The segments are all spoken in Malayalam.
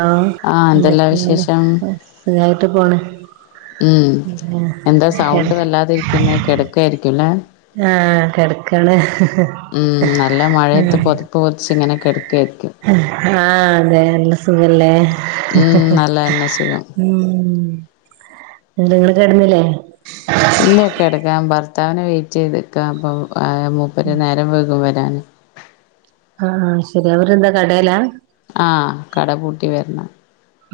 ആഹ് എന്തെല്ലാ എന്തൊക്കെണ്ട് വിശേഷം സുഖായിട്ട് പോണ് ഉം എന്താ സൗണ്ട് വല്ലാതിരിക്കുന്നെ കിടക്കായിരിക്കുല്ലേ ആഹ് കെടക്കാണ് ഉം നല്ല ഉ മഴയത്ത് പൊതപ്പ് പൊതച്ച് ഇങ്ങനെ കിടക്കായിരിക്കും ആഹ് അതെ അല്ലേ സുഖല്ലേ ഉം നല്ലതന്നെ സുഖം ഉം നിങ്ങള് കെട്ന്നില്ലേ ഇല്ല കെടക്കാൻ ഭർത്താവിനെ വെയിറ്റ് ത്ക്ക അപ്പൊ മൂപ്പര് നേരം വൈകും വരാന് ആഹ് ശരി അവരെന്താ കടേലാ ആഹ് കട പൂട്ടി വരണം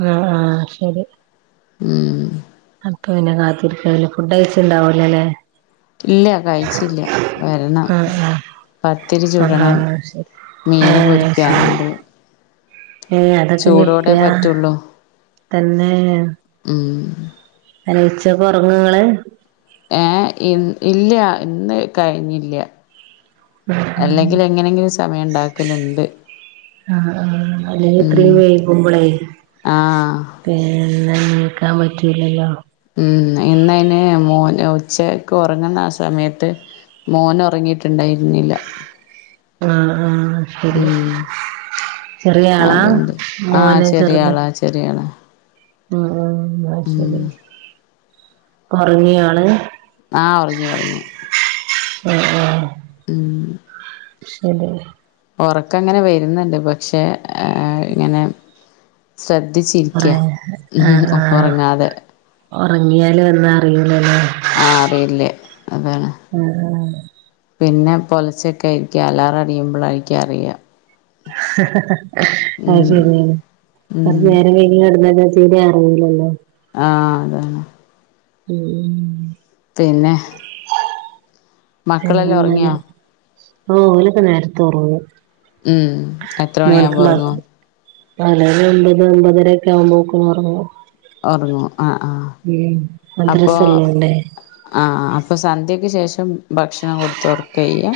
ആ ആഹ് ശരി ഉം അപ്പപിന്നെ കാത്തിരിക്കാവുലെ ഫുഡ് കഴിച്ച്ണ്ടാവൂലലേ ഇല്ല്യ കഴിച്ചില്ല്യ വരണം ആഹ് ആഹ് പത്തിരി ചുടണം [inaudible] ശരി മീന്പൊരിക്കാനുണ്ട് ഏഹ് അതൊക്കെ നിർത്ത്യാ പറ്റുള്ളൂ തന്നെ ഉം അല്ല ഉച്ചക്കു ഒറങ്ങൊ ങ്ങള്? ഏഹ് ഇ ഇല്ല ഇന്ന് കഴിഞ്ഞില്ല അല്ലെങ്കിലെങ്ങനെങ്കിലും സമയണ്ടാക്കല്ണ്ട് ആഹ് ആഹ് അല്ലെങ്കി ഇത്ര വൈകുകുമ്പളെ ആഹ് [unintelligible] നീക്കാം പറ്റൂലല്ലോ. ഉം ഇന്നൈന് മോന് ഉച്ചക്ക് ഒറങ്ങ്ന്ന ആ സമയത്ത് മോനൊറങ്ങീട്ട്ണ്ടായിര്ന്നില്ല. ആഹ് ആഹ് ത് ഉം ചെറിയ ആളാ അതുകൊണ്ട് ആഹ് മോന് ചെറിയ ചെറുത് ആളാ ചെറിയ ആളാ ഉം ഉം അയ്ശരി ഒറങ്ങിയോ ആള് ആഹ് ഒറങ്ങി ഒറങ്ങി [inaudible] ഉം ശരി ഒറക്കങ്ങന വര്ന്ന്ണ്ട് പക്ഷെ അ എ ഇങ്ങനെ ഒറ ശ്രദ്ധിച്ചിരിക്ക ഉം ഒറങ്ങാതെ ഒറങ്ങിയാലൊന്നു അറിയൂലല്ലൊ ആഹ് അറിയില്ലേ അതാണ് ആഹ് പിന്നെ പൊലച്ചൊക്കൊയിരിക്കും അലാറ അടിയുമ്പോഴായിരി ക്കുംഅറിയാം ഹ ഹ ഹ ഹ അയ് ഉം ശരിയാണ് കൊറച്ച ഉം നേരം [unintelligible] തീരെ അറിയില്ലല്ലോ ആഹ് അതാണ് ഉം ഉം പിന്നെ ഹ് ഉറങ്ങിയോ [inaudible] ഓ ഓലൊക്ക നേരത്ത ഉറങ്ങു ഉം എത്ര [inaudible] മോൻക്ക് മണിയാകുമ്പോൾ മാത്രി ഉറങ്ങും പലരുംഒമ്പത് ഒമ്പതരൊക്കെ ആ കുമ്പോക്ക് ഒറങ്ങ്‌ ഒർങ്ങു ആ ആ ഉം മദ്രസ ളോണ്ടേ ആഹ് അപ്പോൾ സന്ധ്യയ്ക്ക് ശേഷം ഭക്ഷണം കൊടുത്ത് ഓർക്ക ചെയ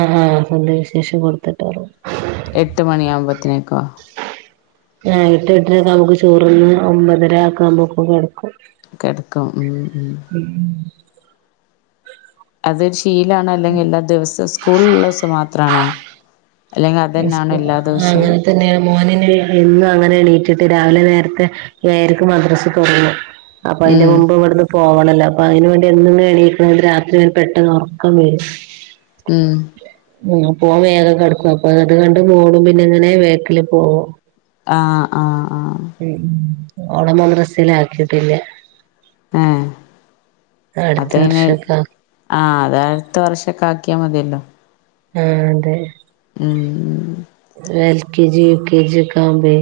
ആഹ് ആഹ് സന്ധ്യക്ശേഷം കൊടുത്തിട്ട് ഒറങ്ങും എട്ട് മണിയാവുമ്പോത്തക്കോ? ആ എട്ട് എട്ടരക്കാമ്പക്ക് ചോറ്ന്ന് ഒമ്പതര ആക്കാമ്പൊക്കെ കെടക്കു. കെടക്കും ഊം ഉ [inaudible] അത് ശീലാണോ അല്ലെങ്കിൽ എല്ലാ ദിവസവും സ്കൂളള്ള ദിവസം മാത്രമാണോ? അല്ലെങ്ക് അതെന്നാണോ എല്ലാ ദെവസോം? തന്നെയാ മോനിനെ എന്നും അങ്ങനെണീറ്റിട്ട് രാവിലെ നേരത്തെ ഏഴരക്ക് മദ്രസ് തൊടങ്ങും അപ്പൊ അതിന്റെ ഉം മുമ്പ് ഇവിടുന്ന് പോവണല്ലൊ അപ്പൊ അതിന് വേണ്ടി എന്നു എന്നു എണീക്കുമ്പക്ക്‌ രാത്രി [unintelligible] പെട്ടെന്നൊറക്കം വരും ഉം ഉം അപ്പോ ഓന് വേഗം കെടക്ക [unintelligible] കണ്ട് മോളും പിന്നങ്ങനേ ബേക്കില് പോവും ആഹ് ആഹ് ആഹ് ഉം ഉം ഓളെ മദ്റസയിലാക്കിയിട്ടില്ല ഏഹ് അടുത്ത അപ്പെയ്ന് വർഷൊക്കെ ആ ആഹ് അത അട്ത്ത വർഷക്കാക്ക്യ മത്യല്ലോ. ആഹ് അതെ. ഉം. L K G U K G ഒക്കാവുമ്പെ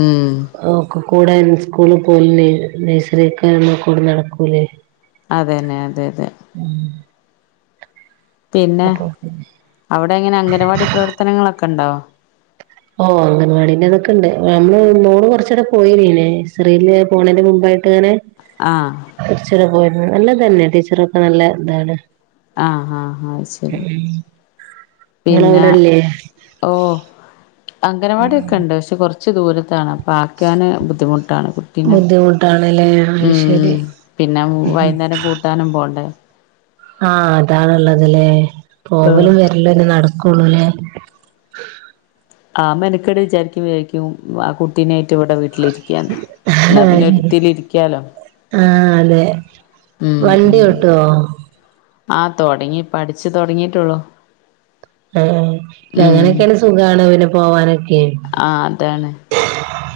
ഉം ഓക്കും. കൂടെ ൻ സ്കൂള്ന്ന് പോയില്ലെ നൈസറിക ന്ന് കൂടെ നടക്കൂലേ. അതെന്നെ അതെ അതെ. ഉം. പിന്നെ അവിടെങ്ങനെ അംഗനവാടി പ്രവർത്തനങ്ങളൊക്കെ ണ്ടോ. ഓഹ് അംഗൻവാടിൻ്റതൊക്കെണ്ട് നമ്മള് മോള് കൊർച്ചടെ പോയിനി നെ സെറീൽ പോണേൻ്റെ മുമ്പായി- എങ്ങനെ. ആഹ്. ടീച്ചറേ പോയിരുന്നു നല്ലത തന്നെ ടീച്ചറൊക്കെ നല്ല ഇതാണ് ആഹ് ആഹ് ആഹ് അ ശരി പിന്ന. നിങ്ങളവിടെല്ലേ ഓഹ് അംഗനവാട്യൊക്കണ്ട് ശെ കൊർച്ച് ദൂരത്താണ്. പാക്കാന് ബുദ്ധിമുട്ടാണ് കുട്ടീനെ ബുദ്ധിമുട്ടാണല്ലേ അത് ശരി ഉം പിന്നെ വൈകുന്നേരം കൂട്ടാനും പോണ്ടേ. ആഹ് അതാണ്ള്ളത് ലേ പോവലും പോണ്ടേ വര്ലൊന്നെ നടക്കുള്ളൂ ലേ. ആ മെനക്കട് വിചാരിക്കും വിചാരിക്കും ആ കുട്ടീനേയിട്ട് വടെ വി ആഹ് ഒരുത്തിലിരിക്കാലോ അതെ. വണ്ട്യോട്ടോ. ആഹ് തൊട്ങ്ങി പഠിച്ചു തൊട്ങ്ങിട്ടൊള്ളു. ആഹ് ആഹ് അങ്ങനെക്കെണെ സുഖാണ് ഓന് പോവാനൊക്കെ. ആഹ് അതാണ്.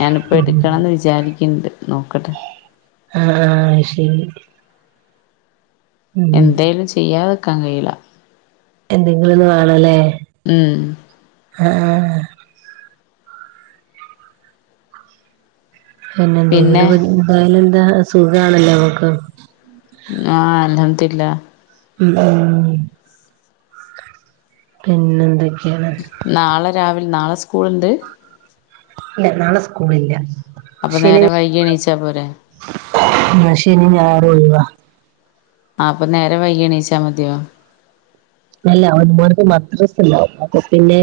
ഞാനിപ്പ ഉം എടുക്കണംന്ന് വിചാരിക്ണ്ട് നോക്കട്ടെ. ആഹ് ആഹ് അ ശരി. ഉം എന്തേലു ചെയ്യാതക്കാ കയില്ല. എന്തെങ്കിലൊന്ന് വാണലേ. ആഹ് ആഹ് ആഹ്. പിന്നെ പിന്നെന്തെങ്കിലും എന്തായാലും ന്താ സുഖാണല്ലോ അവൾക്. ആഹ് അൽഹംദില്ല. ഉം ഉം. പിന്നെ എന്തൊക്കെയാണ് ന്നാളെ രാവിലെ ന്നാളെ സ്കൂള്ണ്ട്. ല്ല നാളെ സ്കൂളില്ല. അപ്പ നേരം വൈകി എണീച്ചാ പോരെ. ന്ന ശനി ഞായർ ഒഴിവാ. ആഹ് അപ്പ ന്നേരം വൈകി എണീച്ചാ മത്യോ. ല്ല ല്ലോ ഒൻമോൻക്ക് മദ്രസ്ണ്ടാവും അപ്പൊ പിന്നെ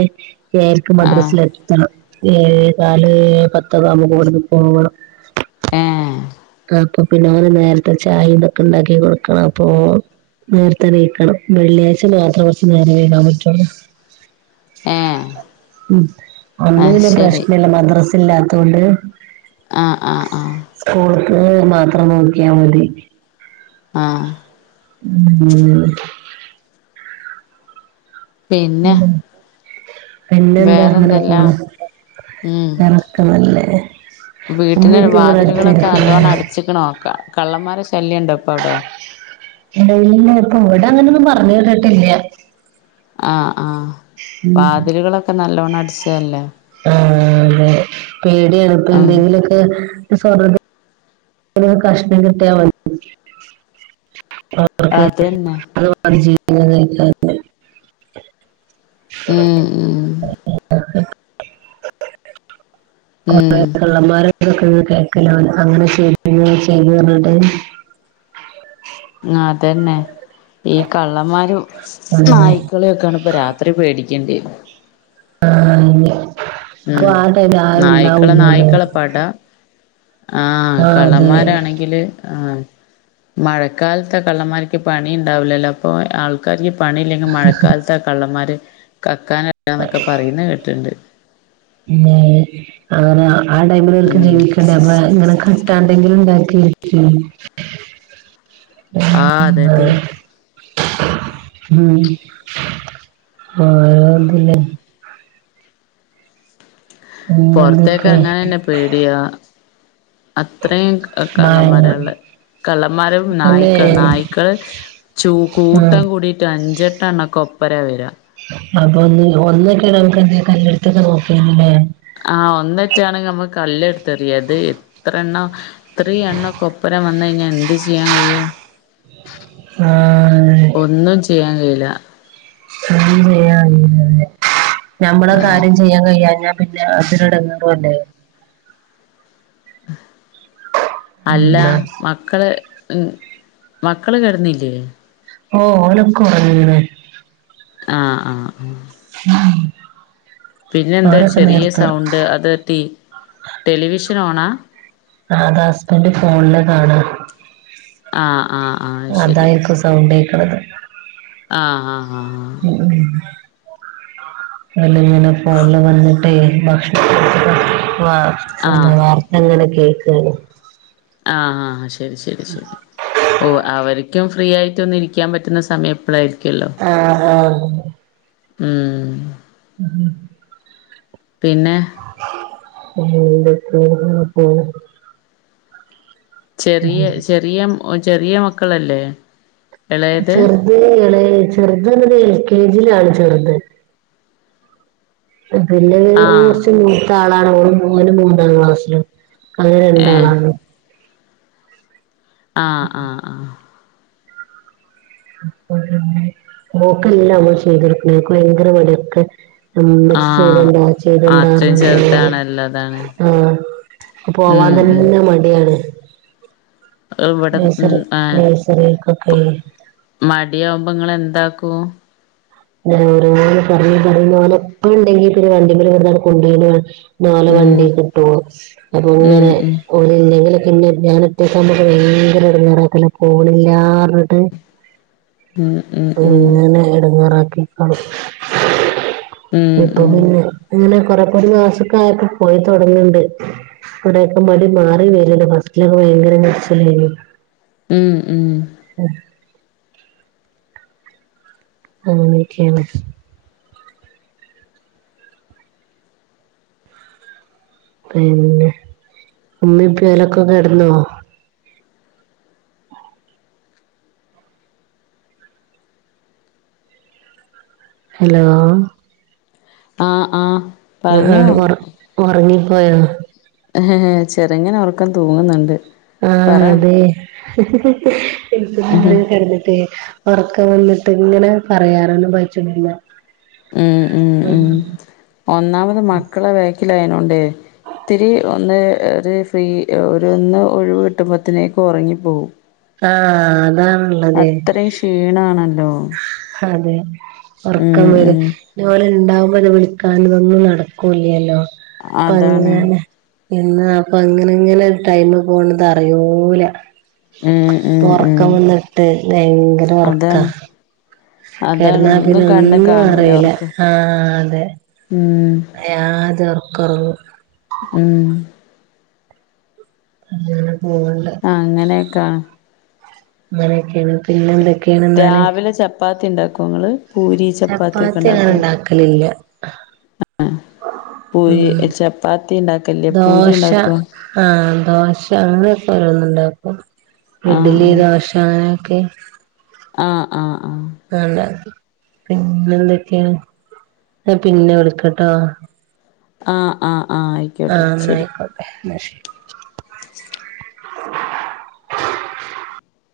ഏയര്ക്ക് ആ മദ്രസ് ലെത്തണം. ഏ കാല് പത്തൊക്കാവുമ്പൊ കൊട്ന്ന് പോവണം. ഏ കാപ്പ പിന്നോന് നേരത്തെ ചായിം തൊക്കെണ്ടാക്കി കൊടുക്കണം അപ്പോ. നേർത്തെണീക്കണം വെള്ള്യായ്ച മാത്രം കൊർച്ച് നേര വൈകാ പറ്റുള്ളൂ. ഏ ഉം അന്ന് ആഹ് പിന്നെ ശരി പ്രശ്നല്ല മദ്രസ് ല്ലാത്തോണ്ട്. ആഹ് ആഹ് ആഹ്. സ്കൂൾക്ക് മാത്രം നോക്ക്യാ മതി. ആഹ്. ഉം. പിന്നെ. പിന്നെന്താ അങ്ങനെ വേറെന്തെല്ലാം പോണ് വേറൊക്ക നല്ലേ. ഉമ്മേം വീട്ടിന് ഉപ്പേം ഇങ്ങളെ വാതിലുകളൊക്കെ നല്ലോണം അടുത്തായിരിക്കുംല്ലേ അടച്ച്ക്ക്ണോ ക കള്ളന്മാരെ ശല്യണ്ടോപ്പൗടെ ഇല്ലെ ഇപ്പൊ ഇവ്ടെ അങ്ങനൊന്നും പറഞ്ഞ് കേട്ട്ട്ടില്ല. ആഹ് ആഹ് ഉം വാതിലുകളൊക്കെ നല്ലോണ്ണം അടച്ചതല്ലേ. ആഹ് അതെ പേടിയാണ് ഇപ്പ ഉം എന്തെങ്കിലോക്കെ പ്പോസ്വർണത് ന്റെയ് കഷ്ണം കിട്ടിയമതി അവക്ക്. അതന്നെ അത് രു പാട് ജീവ [unintelligible] ആഹ് ആഹ് കൊറെ ഉം കള്ളന്മാരൊക്കെ കേക്കലണ് അങ്ങനെ ചെയ്ല് ഇങ്ങനെ ചെയ് പർഞ്ഞിട്ട്. ആഹ് അതന്നെ ഈ കള്ളമാരും അങ്ങനെ നായി ക്കളെക്കാണ് ഇപ്പൊ രാത്രി പേടിക്കേണ്ടന്നെ. ആഹ് അയ്നെ അപ്പൊ ആഹ് ടൈമിൽ ആരു ഉണ്ടാവൂല്ലല്ലോ. വട ആഹ് അതെ കളളമരാണെങ്കി തില് ആഹ് മഴക്കാലത്ത് കള്ളമര്ക്ക് പണിണ്ടാവില്ലല്ലോ അപ് ഇപ്പൊ ആൾക്കാര്ക്ക് പണി ഇല്ലെങ്കി മഴക്കാലത്താ കള്ളന്മാര്. കക്കന് വരന്നോക്കെ പറയുന്നെ കേട്ടിണ്ട് ന്നെ അങ്ങ്നെ ആ ടൈമില് ഒൽക്ക് ഉം ജീവിക്കണ്ടേ ഞമ്മളെ ഇങ്ങനെ കട്ടാണ്ടെങ്കിലും ഉണ്ടാക്കി ആഹ് ആഹ് അതെ അതെ ആഹ് ഓരോതില്. പിന്നെന്തൊക്കെ പൊറത്തേക്കറങ്ങാനന്നെ പേടിയാ. അത്രയും മായങ്ങൾ കള്ളമാരള്ളെ കളളമാരും തന്നെ നായ്ക്കള് നായ്ക്കള്. ചൂ ആ കൂട്ടം കൂടിട്ട് അഞ്ചെട്ടണ്ണൊക്കെ ഒപ്പര വരാ അപ്പൊ ഒന്ന് ഒന്നൊക്കെണ് ഞമക്ക് എന്തേലു കല്ല്ട്ത്തൊക്കെ നോക്കെനും ല്ലേ ആഹ് ഒന്നറ്റാണെങ്ക് നമ്മക് കല്ല്ട്ത്. തെറിയഇതേയ് ഇത്ര എണ്ണം ഇത്രിംഎ ണ്ണോക്കെ കൊപ്പര വന്ന്. വന്നഴിഞ്ഞ എന്ത് ചെയ്യാൻ കയ്യും. ആഹ് ഒന്നും ചെയ്യാൻ കഴിയില്ല. ഒന്നും ചെയ്യാൻ കയില ഞമ്മളെ ആഹ് കാര്യം ചെയ്യാൻ കഴിയാഞ്ഞാ. വല്ലാത്തൊരു എടങ്ങേറു അല്ലേ. അല്ല പിന്നെ മക്കള് ഉം മക്കള് കെടന്നില്ലേ. ഓ ഓലോക്കെ ഒറങ്ങിണ്. ആഹ് ആഹ് ആഹ് ഉം പിന്നെ എന്താ ചെറിയ സൗണ്ട് അത്ടി ടെലിവിഷൻ ഓണാ. ആഹ് അത് അസ്ബൻഡ് ഫോണില കാണ ആഹ് ആഹ് ആഹ്. ശരി അതായിര്ക്കും സൗണ്ടെക്ക്ണത്. ആഹ് ആഹ് ആഹ് ആഹ് ആഹ് അല്ലെങ്കിലു ഫോണില് കണ്ടിട്ടേ ഭക്ഷ പിന്നെ ആഹ് വാർത്ത ഇങ്ങനെ കേക്കണ്. ആഹ് ആഹ് ശെരി ശെരി ശെരി ഓ അവര്ക്കും ഫ്രീ ആയിട്ട് ഒന്ന് ഇരിക്കാൻ പറ്റുന്ന സമയം ഇപ്പളായിരിക്കുല്ലോ. ആഹ് ആഹ് ഉം ഉം പിന്നെ ഉം [unintelligible] ചെറിയ ഉം. ചെറിയ ഒ ചെറിയ മക്കളല്ലേ. എളയത് ചെർത് എളെ ചെർത് ന്നട്ട് എൽ കെ ജിയിലാണ് ചെർത്. പിന്നെ ത് ആഹ് കുർച്ച് മൂത്ത ആളാണ് ഓ മൂന്ന് മൂന്നാം ക്ലാസ്സിലും. അയ് ഏഹ് രണ്ടാളാണ് ആഹ് ആഹ് ആഹ്. ഓക്കെല്ല മ്മൾ ചെയ്തൊടുക്ക്ണെ ഓക്ക് വയങ്കര മടിയൊക്കെ ഇംമ്മച്ചി ആഹ് ചെയ്തൊണ്ട അത്രയും ചെയ്തൊണ്ടാർഞ്ഞ്ങ്ങനെ ചെറുതാണല്ലോ അതാണ് ആഹ് പോവാൻ ഉം ഉം തന്നെ മടിയാണ്. ഇവിടെ മ് നഴ്സറി ഏഹ് പോ നഴ്സറിക്കൊക്കെ മടിയാവുമ്പോ ഇങ്ങളെന്താക്കു? ഓരോന്ന് പറഞ് പറഞ്ഞ് ഒലപ്പണ്ടെങ്കി പിന്നെ വണ്ടിമല്വ്ടെന്ന് കൊണ്ടോയ്നോനെ. ഓലെ ഉം വണ്ടീക്കിട്ടോളും ഉം ഇതെങ്ങനെ ഉം ഓലില്ലെങ്കില് പിന്നെ ഞാൻ ഒറ്റക്കാബോ ഭയങ്കര എടങ്ങേറാക്കല പോവ്ണില്ലാറിഞ്ഞിട്ട്. ഉം ഉം ഉം ഈങ്ങനെ എടങ്ങാറാക്കിക്കാണ്ട് ഇപ്പൊ ഉം പിന്നെ ഇങ്ങനെ കൊറെ കൊരു മാസക്കായപ്പോ പോയിത്തൊടങ്ങ്ണ്ട്. കൊറേയൊക്കെ മടി മാറി വരണ്ട് ഫസ്റ്റിലൊക്കെ ഭയങ്കര മടിച്ചിലായിരുന്നു. ഉം ഉം ഉഹ് അങ്ങനൊക്കേണ്. പിന്നെ ഉമ്മിപ്പി ഓലൊക്കെ കെടന്നോ? ഹലോ? ആഹ് ആഹ് ആ പറഞ്ഞോ അ് ഒറ് ഒറങ്ങിപ്പോയോ? ചെറ്ങ്ങനൊർക്കം തൂങ്ങുന്നുണ്ട്. ആഹ് പറ അതെ ഏസി [unintelligible] ഉം കടന്നിട്ടെ. ഒറക്കം വന്നിട്ട് ങ്ങനെ പറയാറൊന്നും പറ്റ്ണില്ല. ഉം ഉം ഉം ഒന്നാമത് മക്കളെ വേക്കിലായതോണ്ടേ ത്തിരി ഒന്ന് ഒരു ഫ്രീ ഒരു ഒന്ന് ഒഴിവ് കിട്ടുമ്പൊത്തിനേക്ക് ഒറങ്ങിപോവും. ആ അതാണ്ല്ലെ. അത്രേം ക്ഷീണാണല്ലോ. അതെ ഒറക്കം ഉം വര ഉം ഞ്ഞ് ഓല്ണ്ടാവുമ്പോ ലെ വിളിക്കാനുതൊന്നും നടക്കൂല്ലല്ലോ അപ്പ അതാണ് അങ്ങനെ പിന്നാ ആപ്പ അങ്ങനങ്ങനെ ടൈമ് പോണത് അറിയൂല. ഉം ഉം ഉം ഒറക്കം വന്നിട്ട് വെയങ്കര ഒറക്കാ. അതാണ് അതാണ് ഒന്നു കണ്ണ് ഒന്നും കാണൂല അറിയില്ല ഒർക്ക് ഉം യാദ്യഒർകൊർങ്ങും. ഉം അങ്ങെനെ പോവ്ണ്ട്. അങ്ങനെയൊക്കാണ്. അങ്ങനെയൊക്കെയാണ് പിന്നെന്തെ? രാവിലെ ചപ്പാത്തി ഉണ്ടാക്കോ ഇങ്ങള് പൂരി ചപ്പാത്തി ഒക്കെ ഉണ്ടാക്കോ? ലല്ല ആഹ് പൂരി ചപ്പാത്തി ഉണ്ടാക്കൽല്ല പൂരി ദോശ ഉണ്ടാക്കോ? ആഹ് ദോശ അങ്ങനൊക്കെ ഓരോന്നുണ്ടാക്കും ആഹ് ഇഡ്ഡലി ആഹ് ദോശ് ഞാനോക്കെ ആഹ് ആഹ് ആഹ് അള്ളെ പിന്നൊന്തേക്കേണ് ഞ പിന്നെ വിളിക്കട്ടോ? ആഹ് ആഹ് ആഹ് ആയി ആഹ് ഇന്നായിക്കോട്ടെ ഇന്ന ശരി.